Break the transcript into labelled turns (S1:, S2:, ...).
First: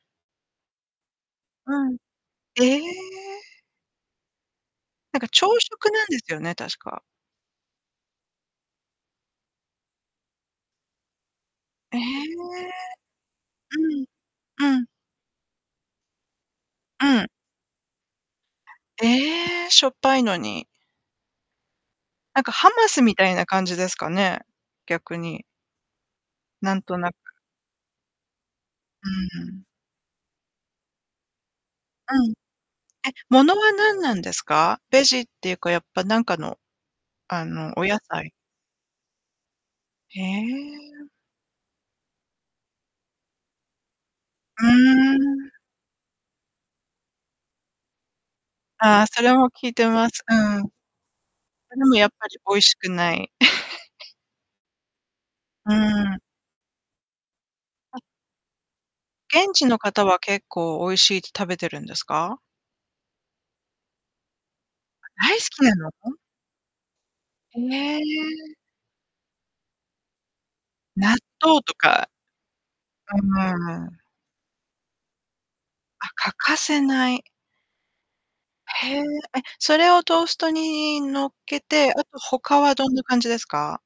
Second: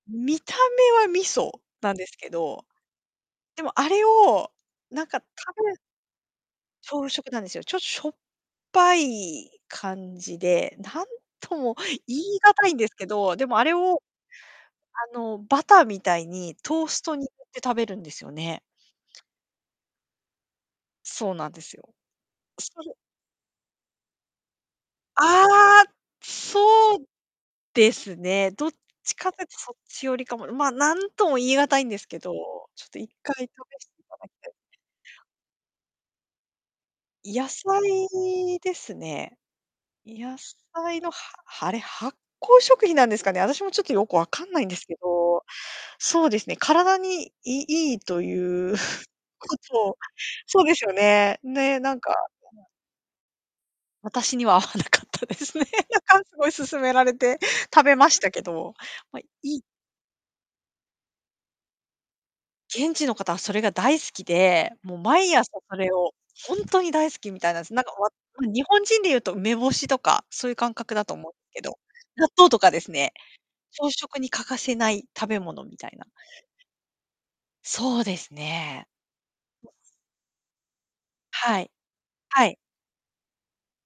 S1: 見た目は味噌
S2: う
S1: なん
S2: ん。
S1: ですけど。
S2: ええ。
S1: でも、あれを、なん
S2: な
S1: か
S2: んか、朝
S1: 食べ
S2: 食なんですよね、確か。
S1: 朝食なんですよ。ちょっとしょっぱい感じで、なんとも
S2: え
S1: 言
S2: え。
S1: い難いんですけど、でもあれ
S2: う
S1: を、
S2: ん。うん。
S1: あの、バターみたいにトース
S2: う
S1: トに塗
S2: ん。
S1: って食べるんですよね。
S2: ええ、しょっぱいのに。
S1: そうなんですよ。
S2: なんか、ハ
S1: そ
S2: マ
S1: れ
S2: スみたいな感じですかね、逆に。
S1: ああ、
S2: なん
S1: そ
S2: と
S1: う
S2: なく。
S1: ですね。どっちか
S2: う
S1: とい
S2: んう
S1: と
S2: ん。
S1: そっちよりかも。まあ、何とも言い難いんですけ
S2: う
S1: ど、
S2: ん。
S1: ちょっと、いっ
S2: え、
S1: か
S2: も
S1: い試
S2: のは
S1: して
S2: 何な
S1: も
S2: ん
S1: らい
S2: です
S1: たいで
S2: か？ベ
S1: す
S2: ジ
S1: よ。
S2: っていうか、やっぱ、なんかの、あ
S1: 野
S2: の、お野菜？
S1: 菜ですね。
S2: へ
S1: 野菜
S2: え。
S1: の、はあれ発酵食品なんですかね、私もちょっとよく分かんな
S2: う
S1: いんですけ
S2: ー
S1: ど。
S2: ん。
S1: そうですね、体にいいいという
S2: ああ、それも
S1: こ
S2: 聞いて
S1: と。
S2: ます。うん。
S1: そう
S2: そ
S1: ですよね、
S2: れ
S1: で、
S2: で
S1: な
S2: も
S1: ん
S2: やっ
S1: か、
S2: ぱり美味 しくない。
S1: 私には合わなかったですね。
S2: う
S1: な
S2: ん。
S1: んかすごい勧められて食べ
S2: あ。
S1: ましたけど。ま、い
S2: 現
S1: い
S2: 地の方は、結構美味しいって食べてるんですか？
S1: 現地の方はそれが大好きで、もう
S2: 大
S1: 毎
S2: 好
S1: 朝
S2: き
S1: そ
S2: な
S1: れ
S2: の？
S1: を、ほんとに大好きみたいな
S2: へ
S1: んです。なんかおわっう
S2: え。
S1: ん、日本人で言うと梅干しとか、そういう感覚だと
S2: 納
S1: 思うけ
S2: 豆と
S1: ど。
S2: か。
S1: 納豆とかですね。
S2: あ、うんう
S1: 朝
S2: ん。
S1: 食に欠かせない食べ物みたいな。
S2: あ、欠かせない。
S1: そうですね。
S2: へえ。え、それをトーストに乗っ
S1: は
S2: け
S1: い。
S2: て、あと
S1: はい。
S2: 他はどんな感じですか？